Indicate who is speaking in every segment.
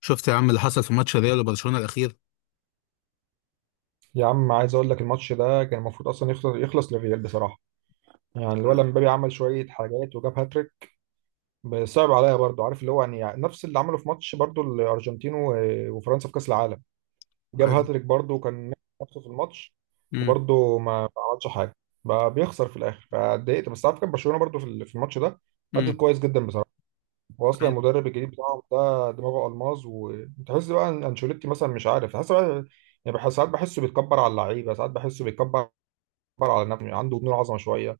Speaker 1: شفت يا عم اللي حصل في ماتش ريال وبرشلونه الاخير؟
Speaker 2: يا عم، عايز اقول لك الماتش ده كان المفروض اصلا يخلص للريال بصراحه. يعني الولد مبابي عمل شويه حاجات وجاب هاتريك. بس صعب عليا برضو، عارف اللي هو يعني نفس اللي عمله في ماتش برضو الارجنتين وفرنسا في كاس العالم. جاب
Speaker 1: عايز
Speaker 2: هاتريك برضو وكان نفسه في الماتش،
Speaker 1: امم
Speaker 2: وبرضو ما عملش حاجه. بقى بيخسر في الاخر فاتضايقت. بس عارف كان برشلونه برضو في الماتش ده أدت
Speaker 1: امم
Speaker 2: كويس جدا بصراحه. واصلا
Speaker 1: عايز
Speaker 2: المدرب الجديد بتاعهم ده دماغه الماظ، وتحس بقى ان انشيلوتي مثلا مش عارف، تحس بقى يعني، بحس ساعات بحسه بيتكبر على اللعيبه، ساعات بحسه بيتكبر، بيكبر على نفسه، عنده جنون عظمه شويه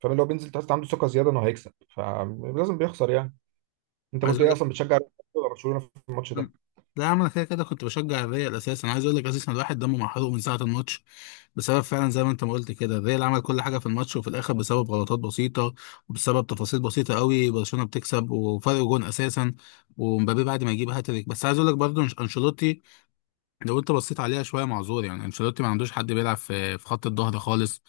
Speaker 2: فاهم. لو بينزل تحس عنده ثقه زياده انه هيكسب، فلازم بيخسر يعني. انت
Speaker 1: عايز
Speaker 2: كنت
Speaker 1: اقول
Speaker 2: ايه
Speaker 1: لك
Speaker 2: اصلا، بتشجع ريال مدريد ولا برشلونه في الماتش
Speaker 1: أم-
Speaker 2: ده؟
Speaker 1: لا يا عم انا كده كده كنت بشجع الريال اساسا. عايز اقول لك اساسا الواحد دمه محروق من ساعه الماتش، بسبب فعلا زي ما انت ما قلت كده. الريال عمل كل حاجه في الماتش، وفي الاخر بسبب غلطات بسيطه وبسبب تفاصيل بسيطه قوي برشلونه بتكسب وفرق جون اساسا ومبابي بعد ما يجيب هاتريك. بس عايز اقول لك برضه، انشيلوتي لو انت بصيت عليها شويه معذور. يعني انشيلوتي ما عندوش حد بيلعب في خط الظهر خالص.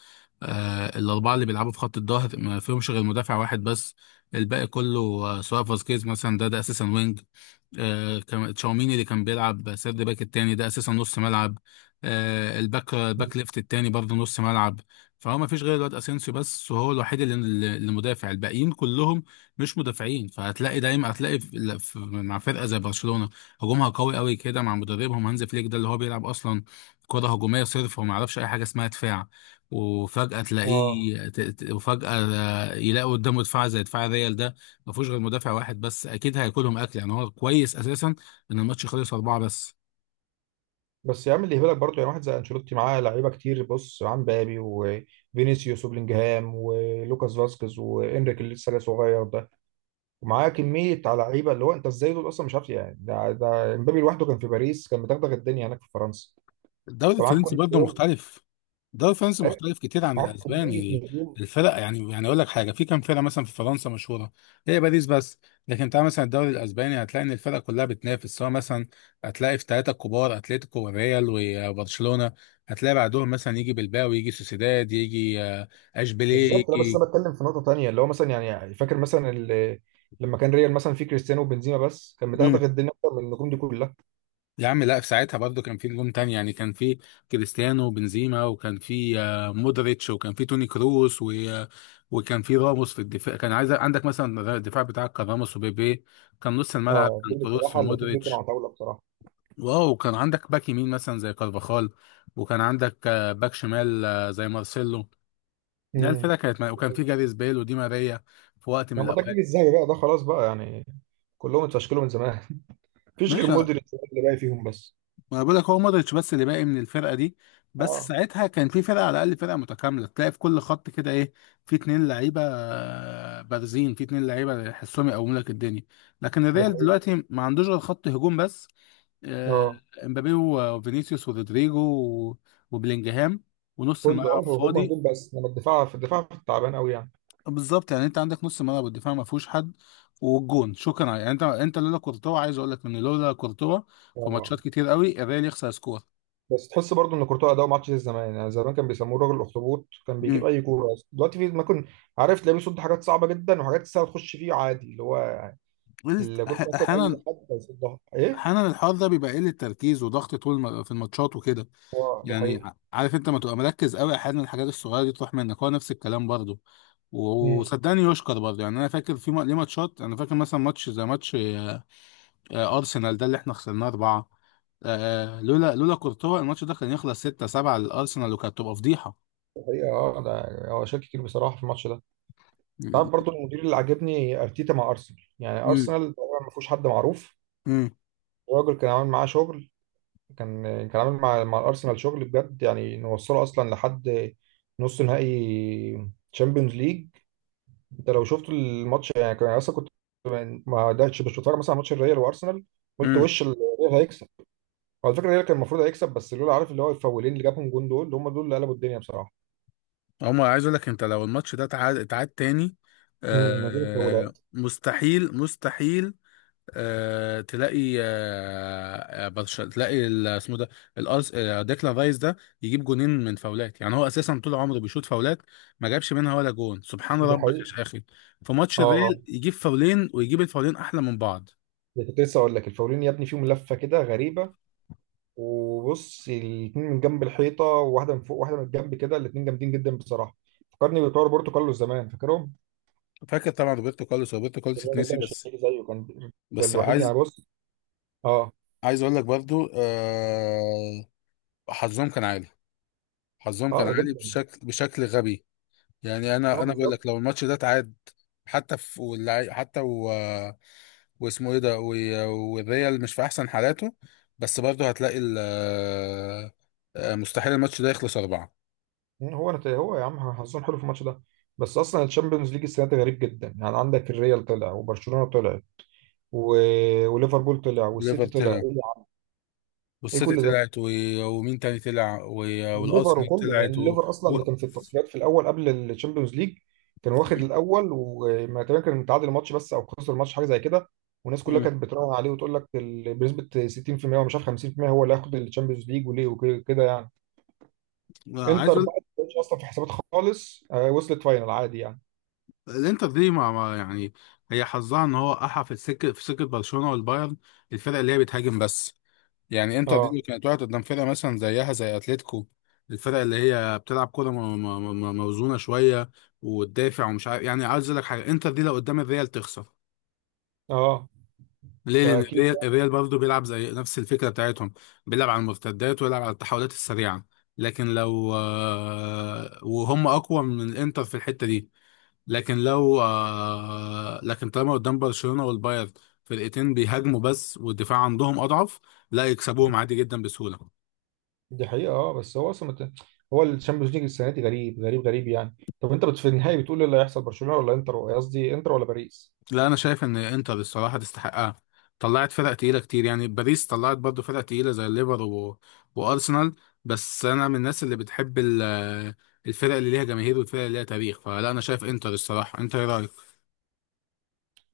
Speaker 1: الاربعه اللي بيلعبوا في خط الظهر ما فيهمش غير مدافع واحد بس. الباقي كله، سواء فاسكيز مثلا، ده اساسا وينج. تشاوميني اللي كان بيلعب سيرد باك التاني ده اساسا نص ملعب. الباك ليفت التاني برضه نص ملعب. فهو ما فيش غير الواد اسينسيو بس، وهو الوحيد اللي مدافع. الباقيين كلهم مش مدافعين. فهتلاقي دايما، هتلاقي مع فرقه زي برشلونه هجومها قوي قوي كده مع مدربهم هانز فليك، ده اللي هو بيلعب اصلا كره هجوميه صرف وما يعرفش اي حاجه اسمها دفاع، وفجاه
Speaker 2: اه.
Speaker 1: تلاقيه ت- ت- وفجاه، يلاقي قدامه دفاع زي دفاع ريال ده ما فيهوش غير مدافع واحد بس. اكيد هياكلهم اكل. يعني هو كويس اساسا ان الماتش خلص 4 بس.
Speaker 2: بس يا عم اللي يهبلك برضه، يعني واحد زي انشيلوتي معاه لعيبه كتير، بص عن بابي وفينيسيوس وبلينجهام ولوكاس فاسكيز وانريك اللي لسه جاي صغير ده، ومعاه كميه على لعيبه اللي هو، انت ازاي دول اصلا مش عارف يعني؟ ده امبابي لوحده كان في باريس كان مدغدغ الدنيا هناك في فرنسا،
Speaker 1: الدوري
Speaker 2: فمعاك
Speaker 1: الفرنسي
Speaker 2: كل
Speaker 1: برضه
Speaker 2: دول.
Speaker 1: مختلف. الدوري الفرنسي
Speaker 2: إيه؟
Speaker 1: مختلف كتير عن
Speaker 2: معاك كميه
Speaker 1: الاسباني.
Speaker 2: نجوم.
Speaker 1: الفرق، يعني اقول لك حاجه، في كام فرقه مثلا في فرنسا مشهوره؟ هي باريس بس. لكن تعال مثلا الدوري الاسباني، هتلاقي ان الفرق كلها بتنافس. سواء مثلا هتلاقي في 3 كبار: اتلتيكو والريال وبرشلونه. هتلاقي بعدهم مثلا يجي بلباو، يجي سوسيداد، يجي اشبيليه
Speaker 2: بالظبط. لا، بس
Speaker 1: يجي.
Speaker 2: انا بتكلم في نقطه تانية، اللي هو مثلا يعني فاكر مثلا لما كان ريال مثلا فيه كريستيانو وبنزيما بس، كان مدغدغ
Speaker 1: مم.
Speaker 2: الدنيا اكتر من النجوم دي كلها.
Speaker 1: يا عم لا، في ساعتها برضو كان في نجوم تاني. يعني كان في كريستيانو وبنزيما، وكان في مودريتش، وكان في توني كروس و... آه، وكان في راموس في الدفاع. كان عايز عندك مثلا الدفاع بتاعك كان راموس وبيبي. كان نص الملعب
Speaker 2: اه،
Speaker 1: كان
Speaker 2: دول
Speaker 1: كروس
Speaker 2: بصراحه الاثنين دول كانوا
Speaker 1: ومودريتش.
Speaker 2: على طاوله بصراحه.
Speaker 1: واو، كان عندك باك يمين مثلا زي كارفاخال، وكان عندك باك شمال، زي مارسيلو. لا
Speaker 2: امم
Speaker 1: الفرقه وكان في جاريث بيل ودي ماريا في وقت من
Speaker 2: لما ده الجيل
Speaker 1: الاوقات.
Speaker 2: الذهبي بقى ده، خلاص بقى يعني. كلهم اتفشكلوا من زمان، مفيش غير
Speaker 1: ماشي،
Speaker 2: مودريتش اللي باقي فيهم بس.
Speaker 1: ما بقول لك هو مودريتش بس اللي باقي من الفرقه دي. بس
Speaker 2: اه،
Speaker 1: ساعتها كان في فرقه، على الاقل فرقه متكامله تلاقي في كل خط كده ايه. في اتنين لعيبه بارزين، في اتنين لعيبه يحسهم يقوموا لك الدنيا. لكن
Speaker 2: دي
Speaker 1: الريال
Speaker 2: حقيقة.
Speaker 1: دلوقتي ما عندوش غير خط هجوم بس: آه،
Speaker 2: اه،
Speaker 1: امبابي وفينيسيوس ورودريجو وبلينجهام، ونص
Speaker 2: كله، اه،
Speaker 1: الملعب
Speaker 2: هم
Speaker 1: فاضي.
Speaker 2: هجوم بس، انما الدفاع، في التعبان قوي يعني.
Speaker 1: بالظبط. يعني انت عندك نص الملعب والدفاع ما فيهوش حد، والجون شكرا. يعني انت لولا كورتوا، عايز اقول لك ان لولا كورتوا في
Speaker 2: اه.
Speaker 1: ماتشات كتير قوي الريال يخسر سكور.
Speaker 2: بس تحس برضو ان كورتوا اداؤه ما عادش زي زمان يعني. زمان كان بيسموه راجل الاخطبوط، كان بيجيب اي كوره. دلوقتي في ما كنت عارف، تلاقيه بيصد حاجات صعبه جدا، وحاجات سهله تخش فيه عادي، اللي هو
Speaker 1: قلت
Speaker 2: اللي كنت
Speaker 1: أح-
Speaker 2: مثلا
Speaker 1: احيانا
Speaker 2: اي حد هيصدها، ايه.
Speaker 1: احيانا الحوار ده بيبقى قله تركيز وضغط طول في الماتشات وكده.
Speaker 2: اه، ده
Speaker 1: يعني
Speaker 2: حقيقه.
Speaker 1: عارف انت، ما تبقى مركز قوي احيانا الحاجات الصغيره دي تروح منك. هو نفس الكلام برضه.
Speaker 2: امم
Speaker 1: وصدقني يشكر برضه. يعني انا فاكر ليه ماتشات، انا فاكر مثلا ماتش زي ماتش ارسنال ده اللي احنا خسرناه 4. لولا كورتوا الماتش ده كان يخلص 6 7 للارسنال وكانت تبقى فضيحه.
Speaker 2: ده حقيقه. اه، ده يعني هو شال كتير بصراحه في الماتش ده. انت عارف برضو المدير اللي عاجبني ارتيتا مع ارسنال، يعني
Speaker 1: امم
Speaker 2: ارسنال طبعا ما فيهوش حد معروف. الراجل كان عامل معاه شغل، كان كان عامل مع الارسنال شغل بجد يعني، نوصله اصلا لحد نص نهائي تشامبيونز ليج. انت لو شفت الماتش يعني، كان اصلا كنت ما قعدتش مش بتفرج مثلا على ماتش الريال وارسنال. قلت
Speaker 1: امم
Speaker 2: وش الريال هيكسب. على فكره الريال كان المفروض هيكسب، بس لولا عارف اللي هو الفاولين اللي جابهم جون، دول هم دول اللي قلبوا الدنيا بصراحه.
Speaker 1: عمر، عايز اقول لك انت لو الماتش ده اتعاد تاني،
Speaker 2: من غير الفاولات.
Speaker 1: مستحيل مستحيل. تلاقي اسمه ده، الارس آه، ديكلان رايس ده يجيب جونين من فاولات. يعني هو اساسا طول عمره بيشوط فاولات ما جابش منها ولا جون، سبحان
Speaker 2: دي
Speaker 1: ربك
Speaker 2: حقيقة.
Speaker 1: يا اخي! في ماتش
Speaker 2: اه،
Speaker 1: الريال يجيب فاولين، ويجيب الفاولين احلى من بعض.
Speaker 2: ده كنت لسه اقول لك، الفاولين يا ابني فيهم لفه كده غريبه. وبص الاثنين من جنب الحيطه، وواحده من فوق واحده من الجنب كده، الاثنين جامدين جدا بصراحه. فكرني بتوع روبرتو كارلوس زمان، فاكرهم؟
Speaker 1: فاكر طبعا روبرتو كارلوس. روبرتو كارلوس
Speaker 2: الراجل
Speaker 1: اتنسي
Speaker 2: ده مش
Speaker 1: بس.
Speaker 2: هيجي زيه كان. ده
Speaker 1: بس
Speaker 2: الوحيد
Speaker 1: عايز
Speaker 2: يعني بص. اه.
Speaker 1: عايز اقول لك برضو، حظهم كان عالي. حظهم كان
Speaker 2: اه، ده
Speaker 1: عالي
Speaker 2: جدا.
Speaker 1: بشكل، غبي. يعني انا
Speaker 2: اه،
Speaker 1: انا بقول
Speaker 2: بالظبط.
Speaker 1: لك لو الماتش ده اتعاد حتى حتى، واسمه ايه ده، والريال مش في احسن حالاته، بس برضه هتلاقي ال... آه، مستحيل الماتش ده يخلص 4.
Speaker 2: هو يا عم حظهم حلو في الماتش ده. بس اصلا الشامبيونز ليج السنه دي غريب جدا يعني. عندك الريال طلع، وبرشلونه طلع، و... وليفربول طلع،
Speaker 1: ليفر
Speaker 2: والسيتي طلع،
Speaker 1: طلع،
Speaker 2: ايه يا عم؟ إيه
Speaker 1: والسيتي
Speaker 2: كل ده؟
Speaker 1: طلعت، ومين تاني طلع،
Speaker 2: الليفر
Speaker 1: والارسنال
Speaker 2: وكله، يعني
Speaker 1: طلعت
Speaker 2: الليفر اصلا
Speaker 1: و...
Speaker 2: اللي كان في التصفيات في الاول قبل الشامبيونز ليج، كان واخد الاول وما تقريبا كان متعادل ماتش بس او خسر ماتش حاجه زي كده. والناس كلها
Speaker 1: مم.
Speaker 2: كانت بتراهن عليه وتقول لك بنسبه 60% ومش عارف 50%، هو اللي هياخد الشامبيونز ليج وليه وكده يعني.
Speaker 1: عايز
Speaker 2: انتر
Speaker 1: اقول
Speaker 2: بقى ما كانتش اصلا في حسابات خالص، وصلت فاينل عادي يعني.
Speaker 1: الانتر دي، يعني هي حظها ان هو احى في سكه برشلونه والبايرن، الفرق اللي هي بتهاجم بس. يعني انتر دي
Speaker 2: اه.
Speaker 1: اللي كانت واقعة قدام فرقة مثلا زيها زي اتلتيكو، الفرق اللي هي بتلعب كورة موزونة شوية وتدافع ومش عارف. يعني عايز اقول لك حاجة: انتر دي لو قدام الريال تخسر.
Speaker 2: اه،
Speaker 1: ليه؟
Speaker 2: ده
Speaker 1: لأن
Speaker 2: اكيد
Speaker 1: الريال برضه بيلعب زي نفس الفكرة بتاعتهم، بيلعب على المرتدات ويلعب على التحولات السريعة. لكن لو، وهم أقوى من الانتر في الحتة دي. لكن لو آه، لكن طالما قدام برشلونة والبايرن، فرقتين بيهاجموا بس والدفاع عندهم أضعف، لا يكسبوهم
Speaker 2: يعني،
Speaker 1: عادي جدا بسهولة.
Speaker 2: دي حقيقه. اه، بس هو اصلا هو الشامبيونز ليج السنه دي غريب غريب غريب يعني. طب انت في النهائي بتقول ايه اللي هيحصل؟ برشلونه ولا انتر، قصدي انتر ولا باريس؟
Speaker 1: لا انا شايف ان انتر، الصراحه، تستحقها. طلعت فرق تقيله كتير. يعني باريس طلعت برضو فرق تقيله زي الليفر، وارسنال. بس انا من الناس اللي بتحب الفرق اللي ليها جماهير والفرق اللي ليها تاريخ، فلا انا شايف انتر الصراحه. انت ايه رايك؟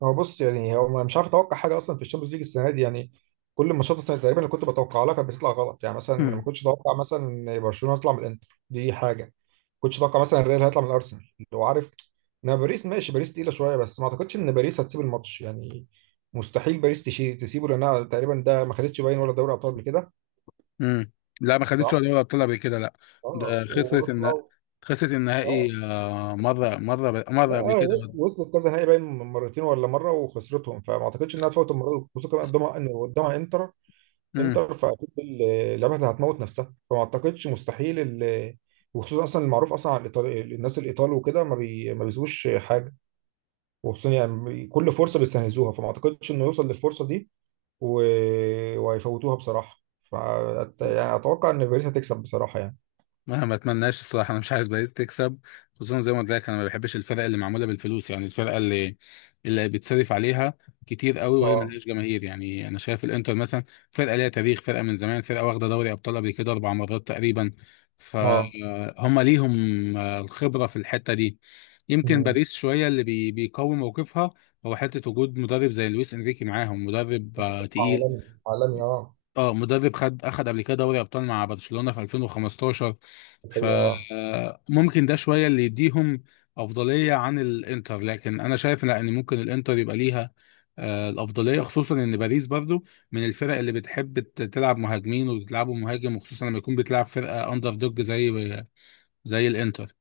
Speaker 2: هو بص يعني، هو أنا مش عارف اتوقع حاجه اصلا في الشامبيونز ليج السنه دي يعني. كل الماتشات السنه تقريبا اللي كنت بتوقع لها كانت بتطلع غلط يعني. مثلا ما
Speaker 1: مم.
Speaker 2: كنتش اتوقع مثلا إن برشلونه يطلع من الانتر دي، حاجه ما كنتش اتوقع مثلا الريال هيطلع من الارسنال لو عارف. انا باريس ماشي، باريس تقيله شويه بس ما اعتقدش ان باريس هتسيب الماتش يعني. مستحيل باريس تسيبه، لانها تقريبا ده ما خدتش باين ولا دوري ابطال قبل كده.
Speaker 1: مم. لا ما خدتش ولا دوري ابطال قبل كده، لا.
Speaker 2: اه
Speaker 1: ده خسرت
Speaker 2: وواصله.
Speaker 1: خسرت النهائي،
Speaker 2: اه،
Speaker 1: مره مره
Speaker 2: لا،
Speaker 1: مره قبل كده.
Speaker 2: اه وصلت كذا نهائي باين، مرتين ولا مره وخسرتهم، فما اعتقدش انها تفوت المره دي، خصوصا كمان قدامها ان قدامها انتر. انتر فاكيد لعبها هتموت نفسها، فما اعتقدش، مستحيل وخصوصا اصلا المعروف اصلا عن الناس الايطال وكده ما بيسيبوش حاجه. وخصوصا يعني كل فرصه بيستنزوها، فما اعتقدش انه يوصل للفرصه دي، و... وهيفوتوها بصراحه. ف يعني اتوقع ان باريس هتكسب بصراحه يعني.
Speaker 1: انا ما اتمناش، الصراحه. انا مش عايز باريس تكسب. خصوصا زي ما قلت لك، انا ما بحبش الفرقه اللي معموله بالفلوس. يعني الفرقه اللي بيتصرف عليها كتير قوي وهي
Speaker 2: اه.
Speaker 1: ملهاش جماهير. يعني انا شايف الانتر مثلا فرقه ليها تاريخ، فرقه من زمان، فرقه واخده دوري ابطال قبل كده 4 مرات تقريبا.
Speaker 2: اه.
Speaker 1: فهم ليهم الخبره في الحته دي. يمكن
Speaker 2: مم.
Speaker 1: باريس شويه اللي بيقوي موقفها هو حته وجود مدرب زي لويس انريكي معاهم، مدرب تقيل.
Speaker 2: عالمي عالمي اه.
Speaker 1: اه، مدرب اخد قبل كده دوري ابطال مع برشلونة في 2015. مم.
Speaker 2: هي.
Speaker 1: فممكن ده شوية اللي يديهم افضلية عن الانتر. لكن انا شايف لا، ان ممكن الانتر يبقى ليها الافضلية. خصوصا ان باريس برضو من الفرق اللي بتحب تلعب مهاجمين وبتلعبوا مهاجم، وخصوصا لما يكون بتلعب فرقة اندر دوج زي الانتر.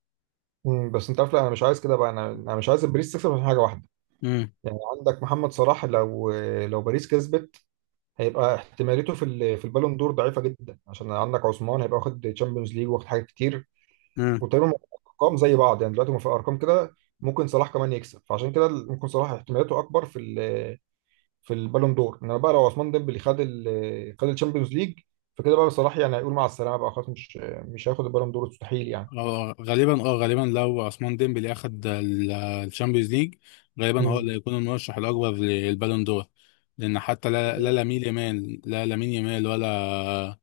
Speaker 2: بس انت عارف. لا، انا مش عايز كده بقى. انا مش عايز باريس تكسب عشان حاجه واحده يعني. عندك محمد صلاح، لو لو باريس كسبت هيبقى احتماليته في البالون دور ضعيفه جدا، عشان عندك عثمان هيبقى واخد تشامبيونز ليج واخد حاجات كتير،
Speaker 1: مم.
Speaker 2: وتقريبا ارقام زي بعض يعني. دلوقتي في ارقام كده ممكن صلاح كمان يكسب، فعشان كده ممكن صلاح احتماليته اكبر في البالون دور. انما بقى لو عثمان ديمبلي خد الشامبيونز ليج، فكده بقى صلاح يعني هيقول مع السلامه بقى خلاص. مش هياخد البالون دور مستحيل يعني.
Speaker 1: اه غالبا لو عثمان ديمبلي اخد الشامبيونز ليج، غالبا هو
Speaker 2: مم.
Speaker 1: اللي هيكون المرشح الاكبر للبالون دور. لان حتى لا لامين يامال ولا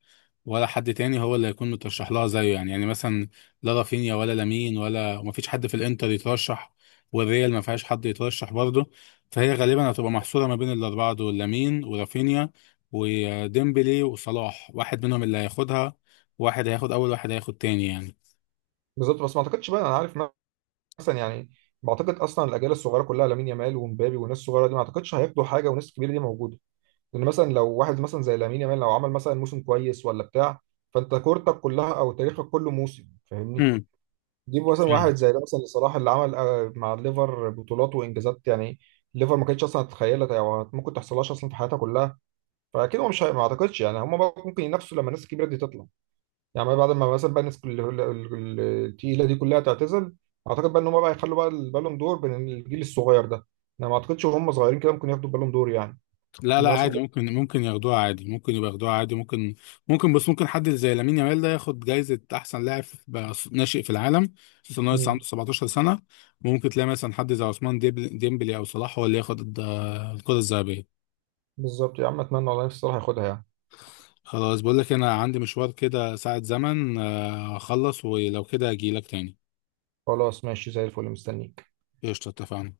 Speaker 1: ولا حد تاني هو اللي هيكون مترشح لها زيه. يعني، مثلا لا رافينيا ولا لامين وما فيش حد في الانتر يترشح، والريال ما فيهاش حد يترشح برضه. فهي غالبا هتبقى محصوره ما بين الاربعه دول: لامين ورافينيا وديمبلي وصلاح. واحد منهم اللي هياخدها. واحد هياخد اول، واحد هياخد تاني يعني.
Speaker 2: بالظبط. بس ما اعتقدش بقى، انا عارف مثلا يعني، بعتقد اصلا الاجيال الصغيره كلها لامين يامال ومبابي والناس الصغيره دي، ما اعتقدش هياخدوا حاجه والناس الكبيره دي موجوده. لان مثلا لو واحد مثلا زي لامين يامال لو عمل مثلا موسم كويس ولا بتاع، فانت كورتك كلها او تاريخك كله موسم فاهمني. جيب مثلا
Speaker 1: فاهم.
Speaker 2: واحد زي ده مثلا صلاح اللي عمل مع الليفر بطولات وانجازات يعني. الليفر ما كانتش اصلا تتخيلها او ممكن تحصلهاش اصلا في حياتها كلها. فاكيد هو مش هي- ما اعتقدش يعني. هم ممكن ينافسوا لما الناس الكبيره دي تطلع، يعني بعد ما مثلا بقى الناس التقيله دي كلها تعتزل، اعتقد بقى ان هم بقى يخلوا بقى البالون دور بين الجيل الصغير ده. انا ما اعتقدش وهم صغيرين كده ممكن ياخدوا البالون دور يعني.
Speaker 1: لا لا
Speaker 2: الناس.
Speaker 1: عادي، ممكن ياخدوها عادي، ممكن يبقى ياخدوها عادي، ممكن. بس ممكن حد زي لامين يامال ده ياخد جايزة أحسن لاعب بقى ناشئ في العالم، خصوصا إن هو لسه
Speaker 2: مم.
Speaker 1: عنده 17 سنة. ممكن تلاقي مثلا حد زي عثمان ديمبلي أو صلاح هو اللي ياخد الكرة الذهبية.
Speaker 2: بالظبط يا عم، اتمنى والله نفسي صلاح ياخدها يعني.
Speaker 1: خلاص، بقول لك أنا عندي مشوار كده ساعة زمن، أخلص ولو كده أجيلك تاني.
Speaker 2: خلاص ماشي زي الفل، مستنيك.
Speaker 1: قشطة، اتفقنا.